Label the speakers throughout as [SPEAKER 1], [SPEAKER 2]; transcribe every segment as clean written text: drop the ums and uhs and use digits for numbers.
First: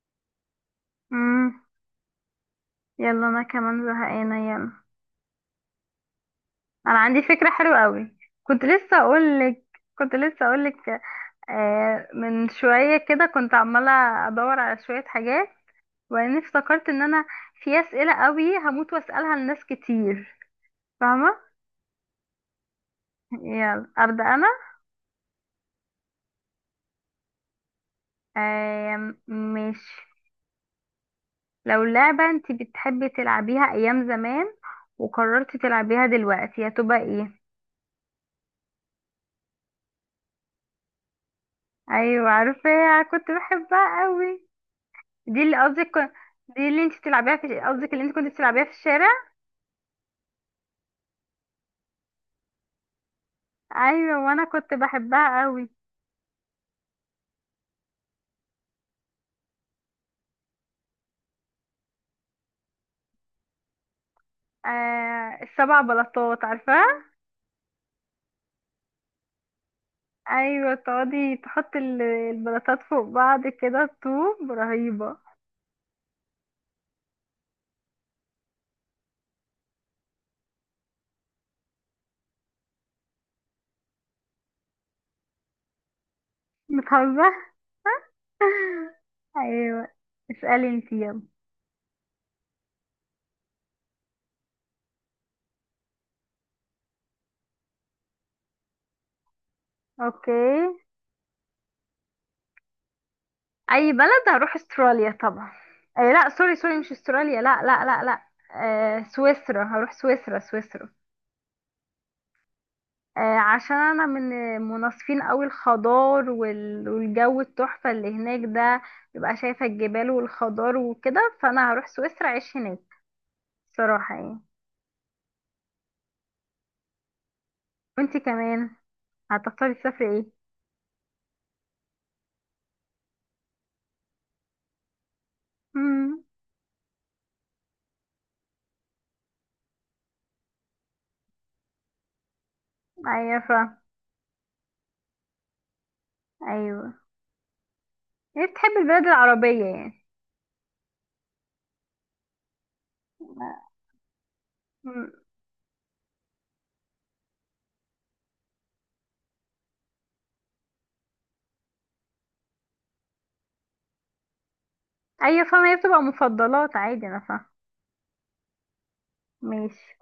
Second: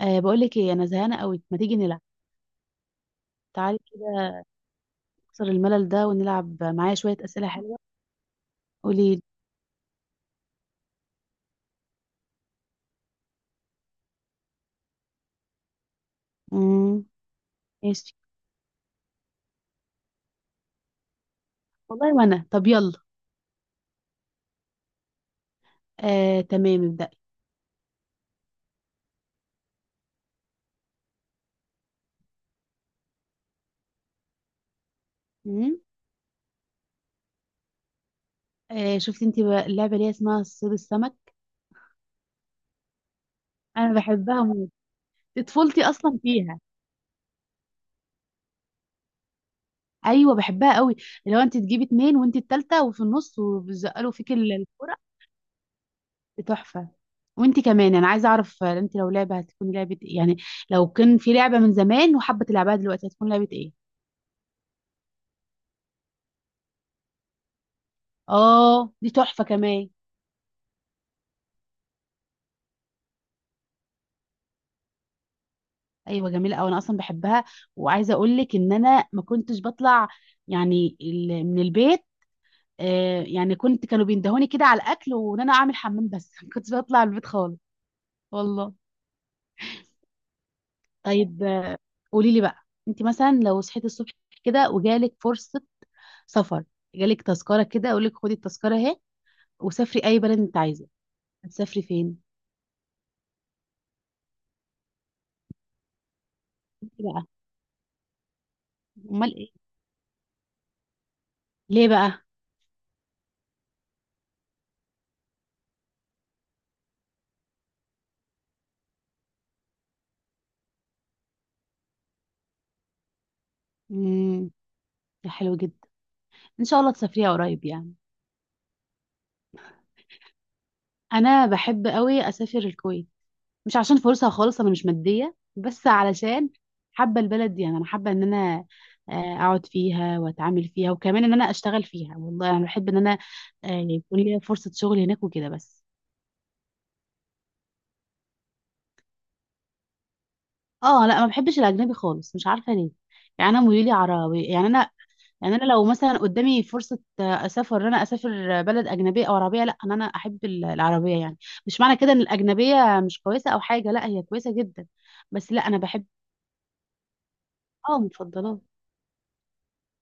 [SPEAKER 1] بقول لك ايه، انا زهقانه قوي، ما
[SPEAKER 2] امم
[SPEAKER 1] تيجي نلعب؟
[SPEAKER 2] يلا انا
[SPEAKER 1] تعالي
[SPEAKER 2] كمان
[SPEAKER 1] كده،
[SPEAKER 2] زهقانه. يلا
[SPEAKER 1] نكسر الملل ده ونلعب معايا
[SPEAKER 2] انا
[SPEAKER 1] شويه
[SPEAKER 2] عندي
[SPEAKER 1] اسئله
[SPEAKER 2] فكره
[SPEAKER 1] حلوه.
[SPEAKER 2] حلوه قوي. كنت لسه
[SPEAKER 1] قولي لي.
[SPEAKER 2] اقول لك كنت لسه اقول لك. من شويه كده كنت عماله ادور على شويه حاجات، وبعدين افتكرت ان
[SPEAKER 1] امم.
[SPEAKER 2] انا في اسئله
[SPEAKER 1] ماشي.
[SPEAKER 2] قوي هموت واسالها لناس كتير، فاهمه؟
[SPEAKER 1] والله وانا، طب يلا.
[SPEAKER 2] يلا ابدا انا.
[SPEAKER 1] أه، تمام ابدأي.
[SPEAKER 2] ماشي، لو لعبه انت بتحبي تلعبيها ايام زمان وقررتي
[SPEAKER 1] امم.
[SPEAKER 2] تلعبيها دلوقتي هتبقى ايه؟
[SPEAKER 1] أه، شفتي انت بقى اللعبه اللي هي اسمها صيد السمك؟
[SPEAKER 2] ايوه عارفه، كنت
[SPEAKER 1] انا
[SPEAKER 2] بحبها قوي.
[SPEAKER 1] بحبها موت،
[SPEAKER 2] دي
[SPEAKER 1] دي
[SPEAKER 2] اللي
[SPEAKER 1] طفولتي
[SPEAKER 2] قصدك كن-
[SPEAKER 1] اصلا فيها.
[SPEAKER 2] دي اللي انت بتلعبيها في قصدك، اللي انت كنت بتلعبيها في الشارع؟
[SPEAKER 1] ايوه بحبها قوي، اللي هو انت تجيبي اتنين وانت التالته وفي النص وبيزقلوا
[SPEAKER 2] ايوه
[SPEAKER 1] فيك
[SPEAKER 2] وانا كنت
[SPEAKER 1] الكرة.
[SPEAKER 2] بحبها قوي.
[SPEAKER 1] دي تحفه. وانت كمان، انا عايزه اعرف، انت لو لعبه، هتكون لعبه ايه يعني؟ لو كان في لعبه من زمان وحابه تلعبها دلوقتي، هتكون لعبه ايه؟
[SPEAKER 2] السبع بلاطات عارفاها؟
[SPEAKER 1] اه دي تحفه كمان.
[SPEAKER 2] ايوه تقعدي تحطي البلاطات فوق بعض كده، طوب رهيبه.
[SPEAKER 1] ايوه جميله قوي، انا اصلا بحبها. وعايزه اقول لك ان انا ما كنتش بطلع، يعني من البيت. آه يعني كنت، كانوا بيندهوني كده على الاكل وان انا اعمل حمام بس. ما كنتش بطلع من البيت
[SPEAKER 2] بتهزر؟
[SPEAKER 1] خالص. والله.
[SPEAKER 2] ايوه، اسالي انت يلا.
[SPEAKER 1] طيب، قولي لي بقى. انت مثلا، لو صحيتي الصبح كده وجالك فرصه سفر، جالك تذكره كده، اقول لك خدي التذكره اهي وسافري اي
[SPEAKER 2] اوكي،
[SPEAKER 1] بلد انت عايزه. هتسافري فين؟
[SPEAKER 2] اي بلد؟ هروح استراليا طبعا. لا سوري سوري، مش
[SPEAKER 1] إنتي بقى،
[SPEAKER 2] استراليا، لا لا لا لا.
[SPEAKER 1] امال ايه؟
[SPEAKER 2] سويسرا، هروح سويسرا سويسرا.
[SPEAKER 1] ليه بقى؟
[SPEAKER 2] عشان انا من مناصفين قوي الخضار والجو التحفة اللي هناك ده، ببقى شايفة الجبال والخضار وكده، فانا هروح سويسرا اعيش هناك صراحة يعني.
[SPEAKER 1] امم، حلو جدا. ان شاء الله تسافريها قريب يعني.
[SPEAKER 2] وانتي كمان هتختاري تسافري ايه؟
[SPEAKER 1] انا بحب قوي اسافر الكويت. مش عشان فرصه خالص، انا مش ماديه، بس
[SPEAKER 2] امم
[SPEAKER 1] علشان حابه البلد دي يعني. انا حابه ان انا اقعد فيها واتعامل فيها، وكمان ان انا اشتغل فيها. والله انا بحب ان انا
[SPEAKER 2] ايوه فا.
[SPEAKER 1] يكون لي فرصه شغل هناك وكده بس.
[SPEAKER 2] ايوه هي بتحب البلاد العربية يعني؟
[SPEAKER 1] اه لا، ما بحبش الاجنبي خالص، مش عارفه ليه. يعني انا ميولي عربي يعني انا.
[SPEAKER 2] مم.
[SPEAKER 1] يعني انا لو مثلا قدامي فرصه اسافر، ان انا اسافر بلد اجنبيه او عربيه، لا ان انا احب العربيه يعني. مش معنى كده ان الاجنبيه مش كويسه او حاجه، لا هي كويسه جدا.
[SPEAKER 2] ايوه
[SPEAKER 1] بس لا،
[SPEAKER 2] فاهمة، هي
[SPEAKER 1] انا
[SPEAKER 2] بتبقى
[SPEAKER 1] بحب.
[SPEAKER 2] مفضلات عادي، انا فاهمة.
[SPEAKER 1] اه مفضلات.
[SPEAKER 2] ماشي.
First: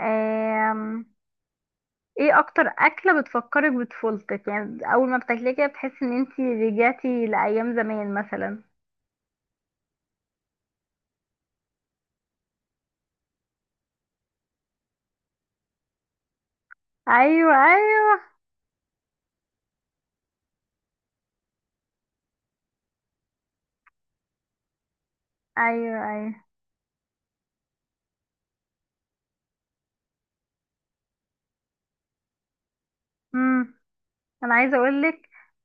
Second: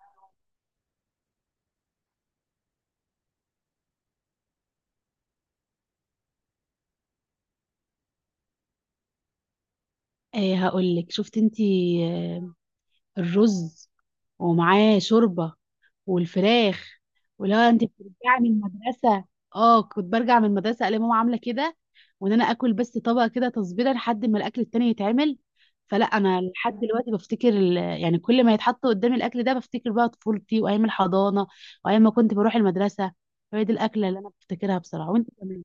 [SPEAKER 2] آم، ايه اكتر اكلة بتفكرك بطفولتك يعني، اول ما بتاكليها كده بتحسي ان انتي رجعتي لايام زمان مثلا؟
[SPEAKER 1] آه هقول لك، شفت انتي، آه الرز ومعاه شوربه والفراخ.
[SPEAKER 2] ايوه
[SPEAKER 1] ولو انت
[SPEAKER 2] ايوه.
[SPEAKER 1] بترجعي من المدرسه، اه كنت برجع من المدرسه الاقي ماما عامله كده، وان انا اكل بس طبق كده تصبيره لحد ما الاكل التاني يتعمل.
[SPEAKER 2] ايوه
[SPEAKER 1] فلا
[SPEAKER 2] ايوه.
[SPEAKER 1] انا لحد دلوقتي بفتكر، يعني كل ما يتحط قدامي الاكل ده بفتكر بقى طفولتي وايام الحضانه وايام ما كنت بروح المدرسه. فهي دي
[SPEAKER 2] امم.
[SPEAKER 1] الاكله اللي انا
[SPEAKER 2] انا عايزه
[SPEAKER 1] بفتكرها
[SPEAKER 2] اقول
[SPEAKER 1] بصراحه. وانت
[SPEAKER 2] لك،
[SPEAKER 1] كمان؟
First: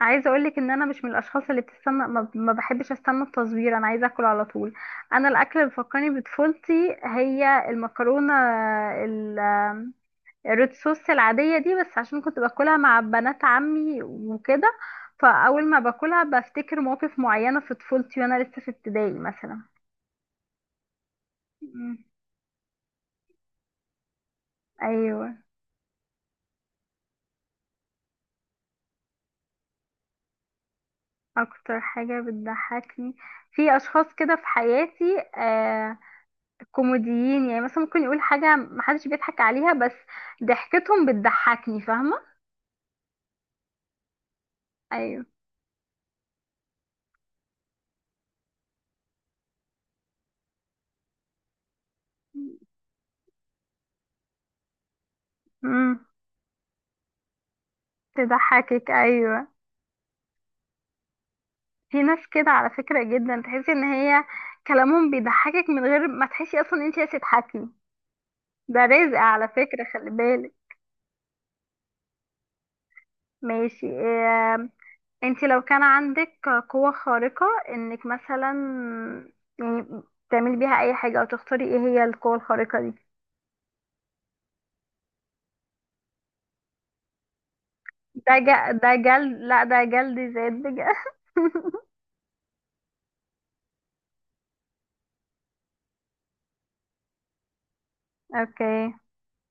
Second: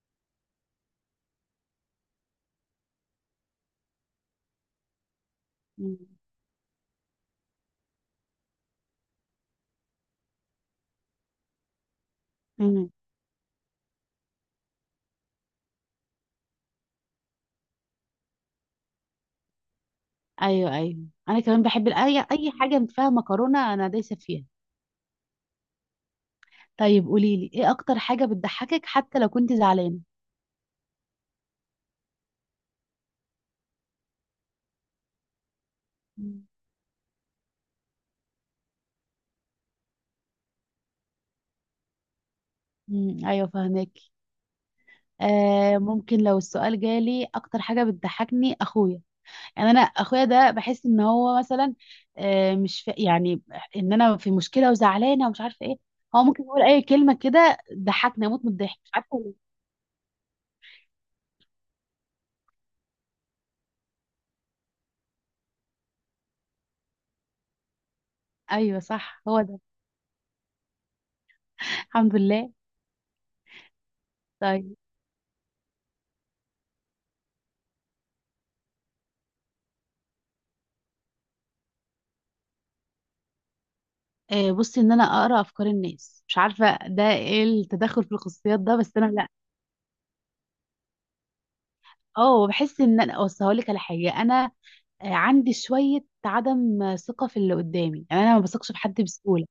[SPEAKER 2] عايزه اقول لك ان انا مش من الاشخاص اللي بتستنى، ما بحبش استنى التصوير، انا عايزه اكل على طول. انا الاكل اللي
[SPEAKER 1] مم.
[SPEAKER 2] بيفكرني بطفولتي هي المكرونه، ال- الريد صوص العاديه دي، بس عشان كنت باكلها
[SPEAKER 1] مم.
[SPEAKER 2] مع بنات عمي وكده، فاول ما باكلها بفتكر مواقف معينه في طفولتي وانا لسه في ابتدائي مثلا.
[SPEAKER 1] ايوه، ايوه. انا كمان بحب
[SPEAKER 2] مم.
[SPEAKER 1] اي حاجه فيها مكرونه، انا دايسه فيها.
[SPEAKER 2] ايوه.
[SPEAKER 1] طيب قولي لي، ايه اكتر حاجه بتضحكك حتى لو كنت زعلانه؟
[SPEAKER 2] اكتر حاجه بتضحكني، في اشخاص كده في حياتي،
[SPEAKER 1] مم.
[SPEAKER 2] كوميديين، يعني مثلا ممكن يقول حاجة محدش بيضحك عليها، بس ضحكتهم بتضحكني، فاهمة؟
[SPEAKER 1] امم، ايوه فهمك.
[SPEAKER 2] ايوه.
[SPEAKER 1] آه ممكن لو السؤال جالي، اكتر حاجه بتضحكني اخويا. يعني انا اخويا ده بحس ان هو مثلا، آه مش في يعني، ان انا في مشكله وزعلانه ومش عارفه ايه.
[SPEAKER 2] امم.
[SPEAKER 1] هو ممكن يقول اي كلمه كده ضحكني اموت من الضحك، مش
[SPEAKER 2] تضحكك،
[SPEAKER 1] عارفه ليه.
[SPEAKER 2] ايوه. في ناس كده على فكرة جدا، تحسي ان هي كلامهم بيضحكك من غير ما تحسي اصلا ان انت عايزة تضحكي.
[SPEAKER 1] ايوه
[SPEAKER 2] ده رزق
[SPEAKER 1] صح، هو
[SPEAKER 2] على
[SPEAKER 1] ده.
[SPEAKER 2] فكرة، خلي بالك.
[SPEAKER 1] الحمد لله.
[SPEAKER 2] ماشي، إيه؟
[SPEAKER 1] طيب،
[SPEAKER 2] انت لو كان عندك قوة خارقة انك مثلا يعني تعملي بيها اي حاجة، او تختاري ايه هي القوة الخارقة دي؟
[SPEAKER 1] بصي، ان انا اقرا افكار الناس، مش عارفه ده ايه، التدخل في
[SPEAKER 2] ده ج...
[SPEAKER 1] الخصوصيات ده،
[SPEAKER 2] ده
[SPEAKER 1] بس انا لا.
[SPEAKER 2] جلد، لا ده جلد زاد بجد.
[SPEAKER 1] اه بحس ان انا، اصل هقول لك على حاجه، انا عندي شويه عدم ثقه في اللي قدامي، يعني انا ما بثقش في
[SPEAKER 2] اوكي.
[SPEAKER 1] حد بسهوله.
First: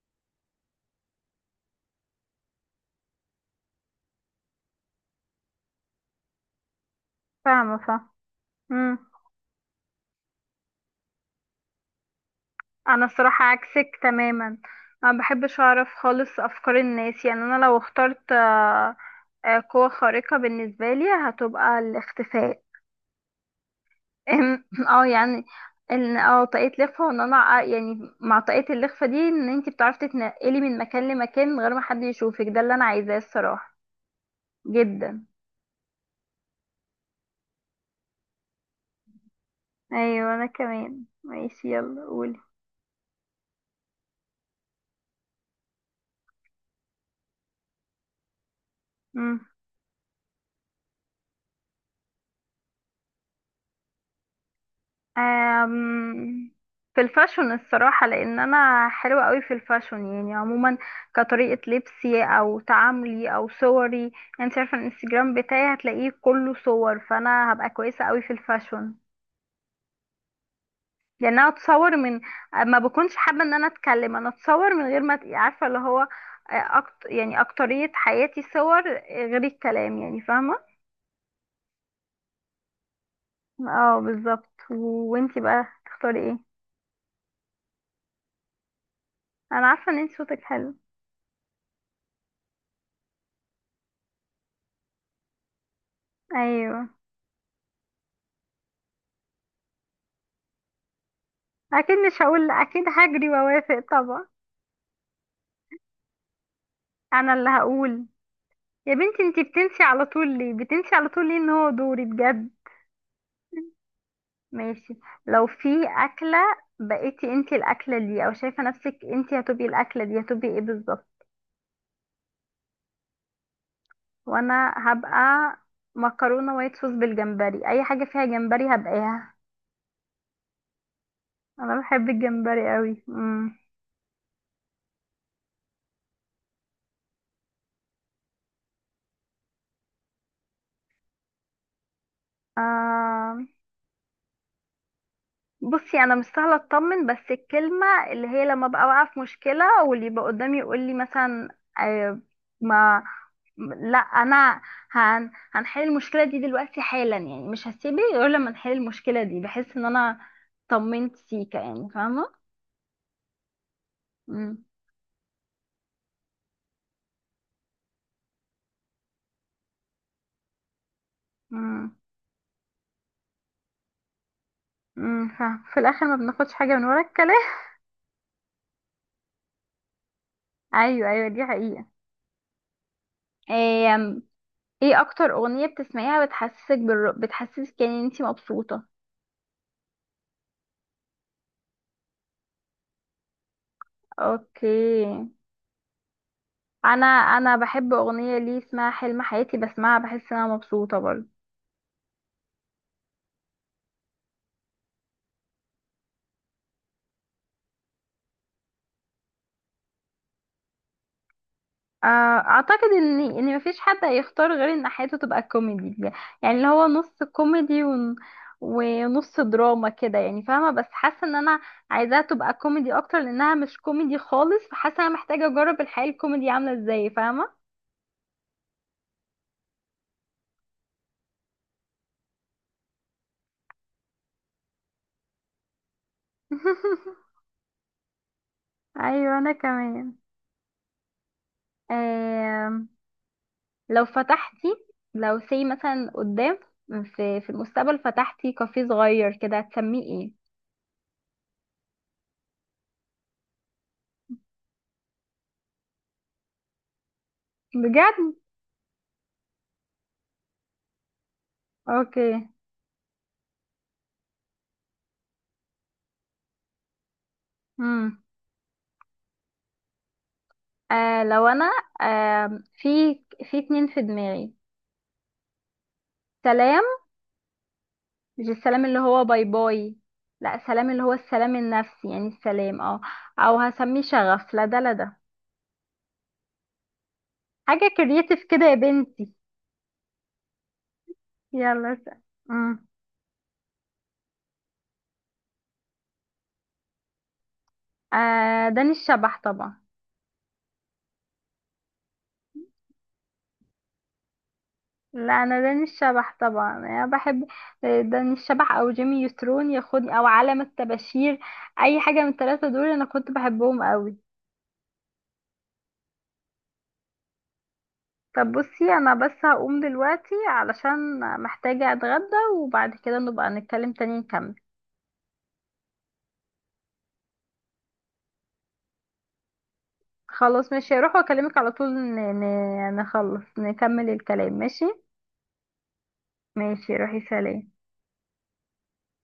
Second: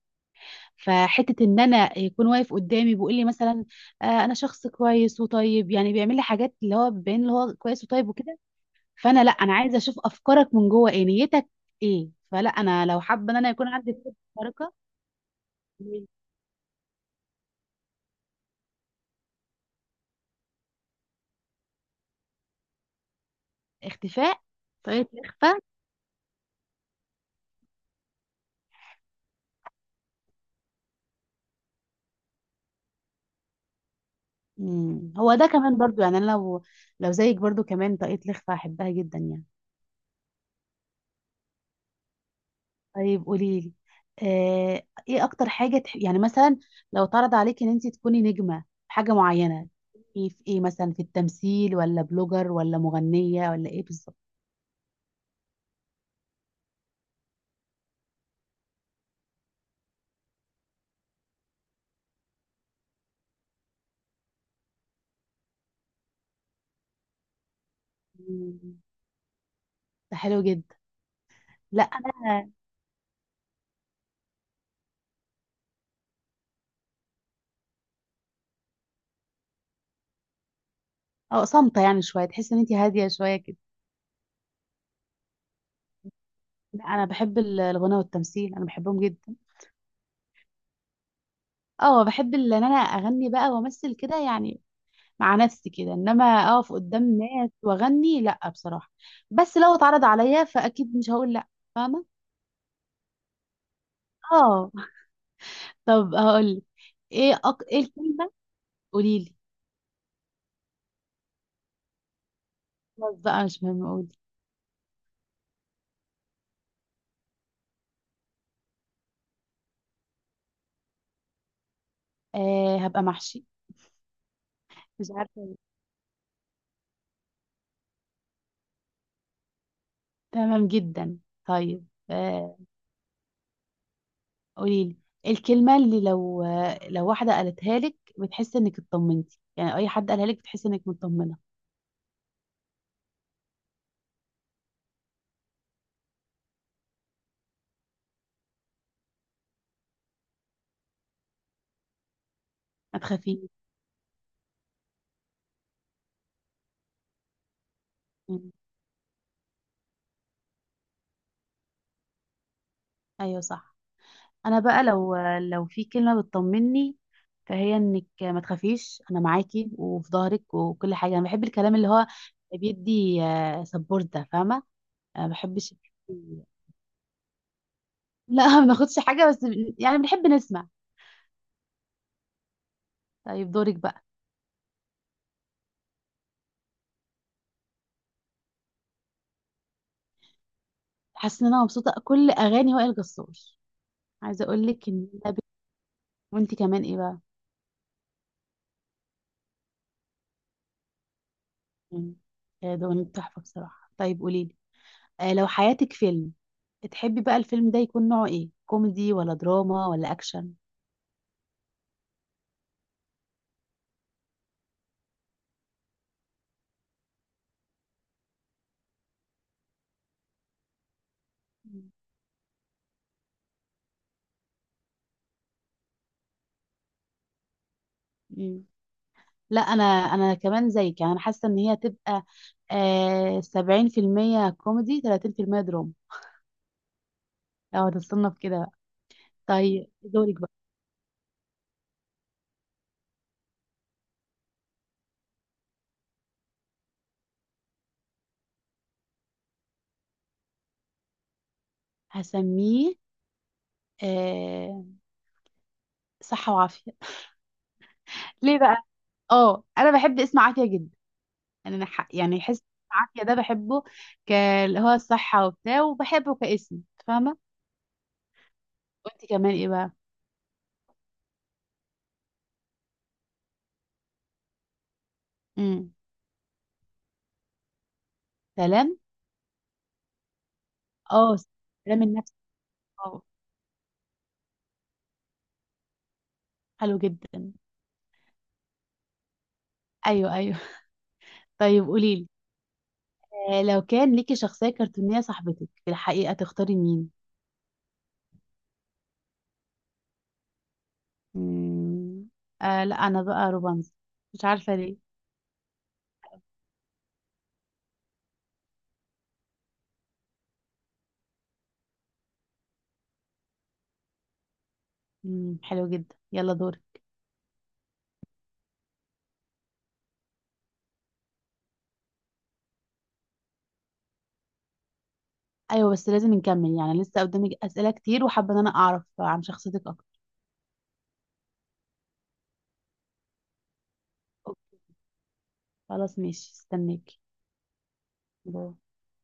[SPEAKER 1] فحته ان انا يكون واقف قدامي بيقول لي مثلا انا شخص كويس وطيب، يعني بيعمل لي حاجات اللي هو بين اللي هو
[SPEAKER 2] فاهمة
[SPEAKER 1] كويس وطيب
[SPEAKER 2] فاهمة.
[SPEAKER 1] وكده.
[SPEAKER 2] مم.
[SPEAKER 1] فانا لا، انا عايزه اشوف افكارك من جوه، ايه نيتك ايه. فلا انا لو
[SPEAKER 2] انا
[SPEAKER 1] حابه ان
[SPEAKER 2] الصراحة
[SPEAKER 1] انا يكون
[SPEAKER 2] عكسك
[SPEAKER 1] عندي قدرة
[SPEAKER 2] تماما،
[SPEAKER 1] خارقه.
[SPEAKER 2] انا مبحبش اعرف خالص افكار الناس، يعني انا لو اخترت قوة خارقة بالنسبة لي هتبقى الاختفاء.
[SPEAKER 1] اختفاء،
[SPEAKER 2] اه
[SPEAKER 1] طريقه
[SPEAKER 2] يعني
[SPEAKER 1] الاخفاء.
[SPEAKER 2] ان اه طاقية لخفة، وان انا يعني مع طاقية اللخفة دي، ان انتي بتعرفي تتنقلي من مكان لمكان من غير ما حد يشوفك، ده اللي انا عايزاه الصراحة.
[SPEAKER 1] مم.
[SPEAKER 2] جدا.
[SPEAKER 1] هو ده كمان برضو، يعني انا لو زيك برضو كمان طاقية لخفة هحبها جدا يعني.
[SPEAKER 2] ايوه انا كمان، ماشي يلا قولي.
[SPEAKER 1] طيب قولي لي، آه، ايه اكتر حاجة يعني مثلا، لو اتعرض عليك ان انت تكوني نجمة في حاجة
[SPEAKER 2] مم.
[SPEAKER 1] معينة، تكوني في ايه مثلا، في التمثيل ولا بلوجر ولا مغنية ولا ايه بالظبط؟
[SPEAKER 2] أم، في الفاشون الصراحة، لأن أنا حلوة قوي في الفاشون يعني عموما، كطريقة لبسي أو تعاملي أو صوري يعني. أنت عارفة الانستجرام بتاعي هتلاقيه كله صور، فأنا هبقى كويسة قوي في
[SPEAKER 1] مم.
[SPEAKER 2] الفاشون.
[SPEAKER 1] ده حلو جدا.
[SPEAKER 2] لأن أنا
[SPEAKER 1] لا
[SPEAKER 2] أتصور من،
[SPEAKER 1] انا،
[SPEAKER 2] ما بكونش حابة إن أنا أتكلم، أنا أتصور من غير ما عارفة اللي هو يعني أكترية حياتي صور، غير الكلام يعني، فاهمة؟
[SPEAKER 1] اه صامتة يعني شوية، تحس ان انت هادية شوية كده.
[SPEAKER 2] اه بالظبط وانتي بقى تختاري ايه؟
[SPEAKER 1] لا انا بحب الغنى والتمثيل، انا بحبهم جدا.
[SPEAKER 2] أنا عارفة إن انتي صوتك حلو.
[SPEAKER 1] اه بحب ان انا اغني بقى وامثل كده يعني، مع نفسي كده، انما اقف
[SPEAKER 2] أيوه.
[SPEAKER 1] قدام ناس واغني لا بصراحه. بس لو اتعرض عليا فاكيد مش هقول لا.
[SPEAKER 2] اكيد
[SPEAKER 1] فاهمه.
[SPEAKER 2] مش هقول لأ، اكيد هجري واوافق طبعا.
[SPEAKER 1] اه طب هقول،
[SPEAKER 2] انا
[SPEAKER 1] ايه
[SPEAKER 2] اللي
[SPEAKER 1] ايه
[SPEAKER 2] هقول،
[SPEAKER 1] الكلمه.
[SPEAKER 2] يا
[SPEAKER 1] قولي
[SPEAKER 2] بنتي
[SPEAKER 1] لي.
[SPEAKER 2] انتي بتنسي على طول ليه، بتنسي على طول ليه ان هو دوري بجد.
[SPEAKER 1] خلاص بقى، مش مهم، قولي.
[SPEAKER 2] ماشي. لو في اكله بقيتي انتي الاكله دي، او شايفه نفسك انتي هتبقي الاكله دي، هتبقي ايه بالظبط؟
[SPEAKER 1] آه هبقى محشي،
[SPEAKER 2] وانا
[SPEAKER 1] مش عارفه
[SPEAKER 2] هبقى
[SPEAKER 1] ليه.
[SPEAKER 2] مكرونه وايت صوص بالجمبري، اي حاجه فيها جمبري هبقاها.
[SPEAKER 1] تمام جدا.
[SPEAKER 2] انا
[SPEAKER 1] طيب
[SPEAKER 2] بحب الجمبري قوي.
[SPEAKER 1] قولي لي، الكلمه اللي لو واحده قالتها لك بتحس انك اطمنتي، يعني اي حد قالها لك بتحس انك مطمنه.
[SPEAKER 2] امم. بصي انا مش سهله اطمن، بس الكلمه اللي هي لما ببقى واقعه في مشكله، واللي يبقى قدامي يقول لي مثلا
[SPEAKER 1] ما
[SPEAKER 2] ما،
[SPEAKER 1] تخافيش.
[SPEAKER 2] لا انا هنحل المشكله دي دلوقتي حالا، يعني مش هسيبه غير لما
[SPEAKER 1] مم.
[SPEAKER 2] نحل المشكله دي، بحس ان انا طمنت سيكا يعني، فاهمه؟
[SPEAKER 1] ايوه صح. انا
[SPEAKER 2] امم.
[SPEAKER 1] بقى، لو في كلمه بتطمني، فهي انك ما تخافيش، انا معاكي وفي ظهرك وكل حاجه. انا بحب الكلام اللي
[SPEAKER 2] امم.
[SPEAKER 1] هو بيدي سبورت ده، فاهمه؟ انا ما
[SPEAKER 2] فاهمة.
[SPEAKER 1] بحبش.
[SPEAKER 2] في الاخر ما بناخدش حاجه من ورا الكلام.
[SPEAKER 1] لا، ما ناخدش حاجه بس، يعني بنحب نسمع.
[SPEAKER 2] ايوه ايوه دي حقيقه.
[SPEAKER 1] طيب دورك
[SPEAKER 2] ايه؟
[SPEAKER 1] بقى.
[SPEAKER 2] ايه اكتر اغنيه بتسمعيها بتحسسك يعني ان انتي مبسوطه؟
[SPEAKER 1] حاسه ان انا مبسوطه، كل اغاني وائل جسار. عايزه اقول لك
[SPEAKER 2] اوكي.
[SPEAKER 1] ان أنا وانت كمان ايه
[SPEAKER 2] انا
[SPEAKER 1] بقى؟
[SPEAKER 2] انا بحب اغنيه ليه اسمها حلم حياتي، بسمعها بحس ان انا مبسوطه برضه.
[SPEAKER 1] مم. ده أغنية تحفه بصراحه. طيب قولي لي، لو حياتك فيلم، تحبي بقى الفيلم ده يكون نوعه ايه، كوميدي ولا دراما ولا اكشن؟
[SPEAKER 2] آه، اعتقد ان ان مفيش حد هيختار غير ان حياته تبقى كوميدي، يعني اللي هو نص كوميدي ونص دراما كده يعني، فاهمه؟ بس حاسه ان انا عايزاها تبقى كوميدي اكتر، لانها مش كوميدي خالص، فحاسه انا محتاجه اجرب الحياه الكوميدي عامله ازاي، فاهمه؟
[SPEAKER 1] مم. لا انا كمان زيك، يعني انا حاسه ان هي تبقى 70% كوميدي، 30% دراما. لو هتتصنف كده بقى.
[SPEAKER 2] ايوه انا
[SPEAKER 1] طيب دورك بقى.
[SPEAKER 2] كمان. لو فتحتي، لو سي مثلا قدام، في في المستقبل، فتحتي كافيه صغير كده هتسميه ايه؟
[SPEAKER 1] هسميه آه صحة وعافية.
[SPEAKER 2] بجد؟
[SPEAKER 1] ليه بقى؟ اه انا بحب اسم عافية جدا، يعني انا
[SPEAKER 2] اوكي.
[SPEAKER 1] يعني حس عافية ده بحبه، ك- اللي هو الصحة وبتاع، وبحبه كاسم، فاهمة؟
[SPEAKER 2] امم.
[SPEAKER 1] وانت كمان ايه بقى؟
[SPEAKER 2] لو انا، في في اتنين في دماغي.
[SPEAKER 1] امم،
[SPEAKER 2] سلام، مش السلام
[SPEAKER 1] سلام.
[SPEAKER 2] اللي هو باي باي، لا سلام اللي هو
[SPEAKER 1] اه،
[SPEAKER 2] السلام
[SPEAKER 1] سلام
[SPEAKER 2] النفسي، يعني
[SPEAKER 1] النفسي.
[SPEAKER 2] السلام، اه.
[SPEAKER 1] اه
[SPEAKER 2] او هسميه شغف، لا ده، لا ده
[SPEAKER 1] حلو جدا.
[SPEAKER 2] حاجة كرياتيف كده يا بنتي.
[SPEAKER 1] ايوه، ايوه. طيب
[SPEAKER 2] يلا س-
[SPEAKER 1] قوليلي،
[SPEAKER 2] امم.
[SPEAKER 1] لو كان ليكي شخصية كرتونية صاحبتك في الحقيقة تختاري مين؟
[SPEAKER 2] داني الشبح طبعا.
[SPEAKER 1] مم. آه لا، أنا بقى روبانز، مش عارفة ليه.
[SPEAKER 2] لا انا داني الشبح طبعا، انا بحب داني الشبح او جيمي نيوترون ياخدني او عالم الطباشير، اي حاجه من الثلاثه دول انا كنت بحبهم قوي.
[SPEAKER 1] مم، حلو جدا، يلا دوري.
[SPEAKER 2] طب بصي انا بس هقوم دلوقتي علشان محتاجه اتغدى، وبعد كده نبقى نتكلم تاني نكمل.
[SPEAKER 1] أيوة، بس لازم نكمل يعني، لسه قدامي أسئلة كتير وحابة إن أنا أعرف عن شخصيتك أكتر.
[SPEAKER 2] خلاص ماشي، هروح واكلمك على طول، نخلص نكمل الكلام،
[SPEAKER 1] أوكي.
[SPEAKER 2] ماشي؟
[SPEAKER 1] خلاص ماشي،
[SPEAKER 2] ماشي
[SPEAKER 1] استناكي.
[SPEAKER 2] روحي، سلام.
[SPEAKER 1] باي.